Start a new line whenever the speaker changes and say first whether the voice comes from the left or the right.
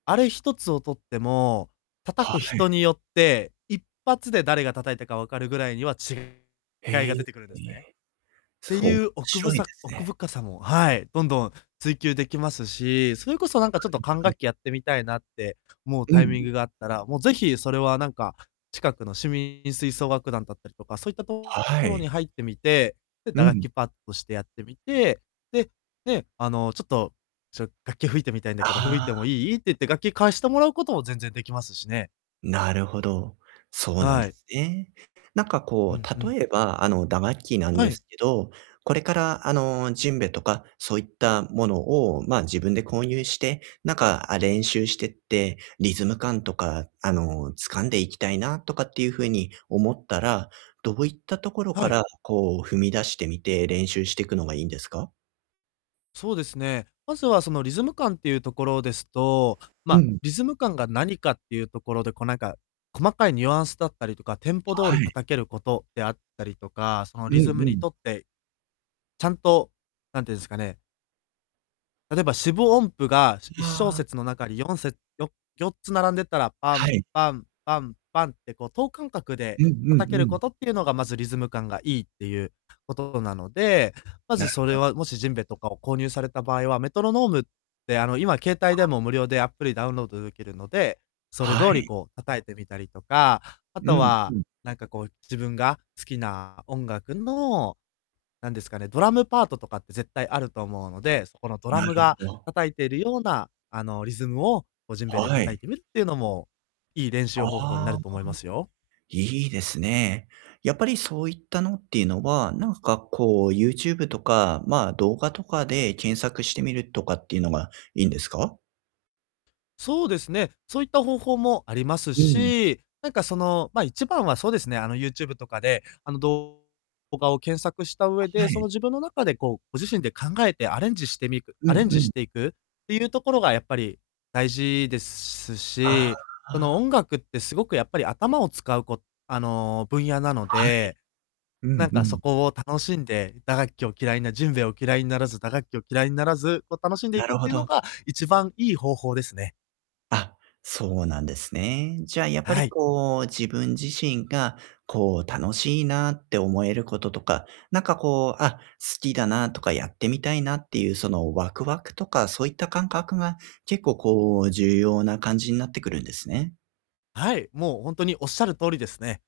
left: あれひとつをとっても、
right: は
left: 叩く
right: は
left: 人
right: い。
left: によって、一発で誰が叩いたかわかるぐらいには違い
right: へえ。
left: が出てくるんですね。って
right: そう
left: いう、おく
right: し
left: ぶ
right: ろいで
left: さ
right: すね。
left: 奥深さも、はい。どんどん追求できますし、それこそなん
right: な
left: かちょっと
right: るほ
left: 管
right: ど。
left: 楽器やってみたいな、って思う
right: うん、
left: タイミン
right: ん。
left: グがあったら、もう、ぜひ、それは、なんか、近くの市民吹奏楽団だったりとか、そういったと
right: は
left: ころ
right: い。
left: に入ってみて、で、
right: う
left: 打楽
right: ん。
left: 器、パッとしてやってみて、で、ね。あの、ちょっと、「ちょ、楽器を吹いてみたいんだけど、吹い
right: あ
left: ても
right: あ。
left: いい」って言って、楽器貸してもらうことも全然できますしね。
right: なるほど。そうなん
left: は
right: で
left: い。
right: すね。なんか、
left: う
right: こ
left: んう
right: う、
left: ん。
right: 例えば、あの、打楽器なん
left: は
right: で
left: い。
right: すけど、これから、あの、ジェンベとか、そういったものを、まあ、自分で購入して、なんか、あ、練習してって、リズム感とか、あの、掴んでいきたいなとかっていう風に思ったら、どういったところか
left: はい。
right: ら、こう、踏み出してみて、練習してくのがいいんですか？
left: そうですね。まずは、その、リズム感っていうところですと、ま
right: う
left: あ、
right: ん。
left: リズム感が何かっていうところで、こう、なんか、細かいニュアンスだったりとか、テンポ通
right: は
left: り
right: い。
left: 叩けることであったりとか、その、
right: うん
left: リズム
right: う
left: に
right: ん。
left: とって、ちゃんと、何て言うんですかね。例えば、四分音符が、しいっしょう
right: ああ。
left: せつの中に4せつよ4つ並んでたら、パ
right: は
left: ン、
right: い。
left: パン、パン、パンって、こう、等間隔
right: う
left: で
right: んう
left: 叩け
right: んう
left: るこ
right: ん。
left: とっていうのが、まず、リズム感がいいっていうことなので、ま
right: な
left: ず、
right: る
left: それ
right: ほど。
left: は、もし、ジェンベとかを購入された場合は、メトロノームって、あの、今携
right: あ
left: 帯で
right: あ。
left: も無料でアプリダウンロードできるので、それ
right: は
left: 通り、
right: い。
left: こう、叩いてみたりとか。あ
right: う
left: と
right: ん、う
left: は、
right: ん。
left: なんか、こう、自分が好きな音楽の、何ですかね。ドラムパートとかって絶対あると思うので、そこのドラ
right: な
left: ム
right: る
left: が
right: ほど。
left: 叩いてるような、あの、リズムを、こう、ジェンベで
right: は
left: 叩い
right: い。
left: てみるっていうのも、いい練習方法にな
right: あ
left: る
right: あ。
left: と思いますよ。
right: いいですね。やっぱり、そういったのっていうのは、なんか、こう、YouTube とか、まあ、動画とかで検索してみるとかっていうのがいいんですか？
left: そうですね。そういった方法もあります
right: うん。
left: し、なんか、その、ま、一番はそうですね、あの、YouTube とかで、あの、動画を検索した上
right: は
left: で、そ
right: い。
left: の、自分の中で、こう、ご自身で考えてアレンジしてみく
right: うん
left: アレンジ
right: う
left: し
right: ん。
left: ていくっていうところがやっぱり大事です
right: ああ
left: し、その、
right: ああ。
left: 音楽ってすごくやっぱり頭を使うこあの、分野なの
right: はい。
left: で、
right: う
left: な
right: ん
left: ん
right: う
left: か、そ
right: ん。
left: こを楽しんで、打楽器を嫌いなジェンベを嫌いにならず、打楽器を嫌いにならず、こう、楽しんでい
right: な
left: くっ
right: るほ
left: ていうの
right: ど。
left: が一番いい方法ですね。
right: あ、そうなんですね。じゃあ、やっぱ
left: は
right: り、
left: い。
right: こう、自分自身が、こう、楽しいなって思えることとか、何か、こう、あ、好きだなとかやってみたいなっていう、その、ワクワクとか、そういった感覚が、結構、こう、重要な感じになってくるんですね。
left: はい。もう、ほんとにおっしゃる通りですね。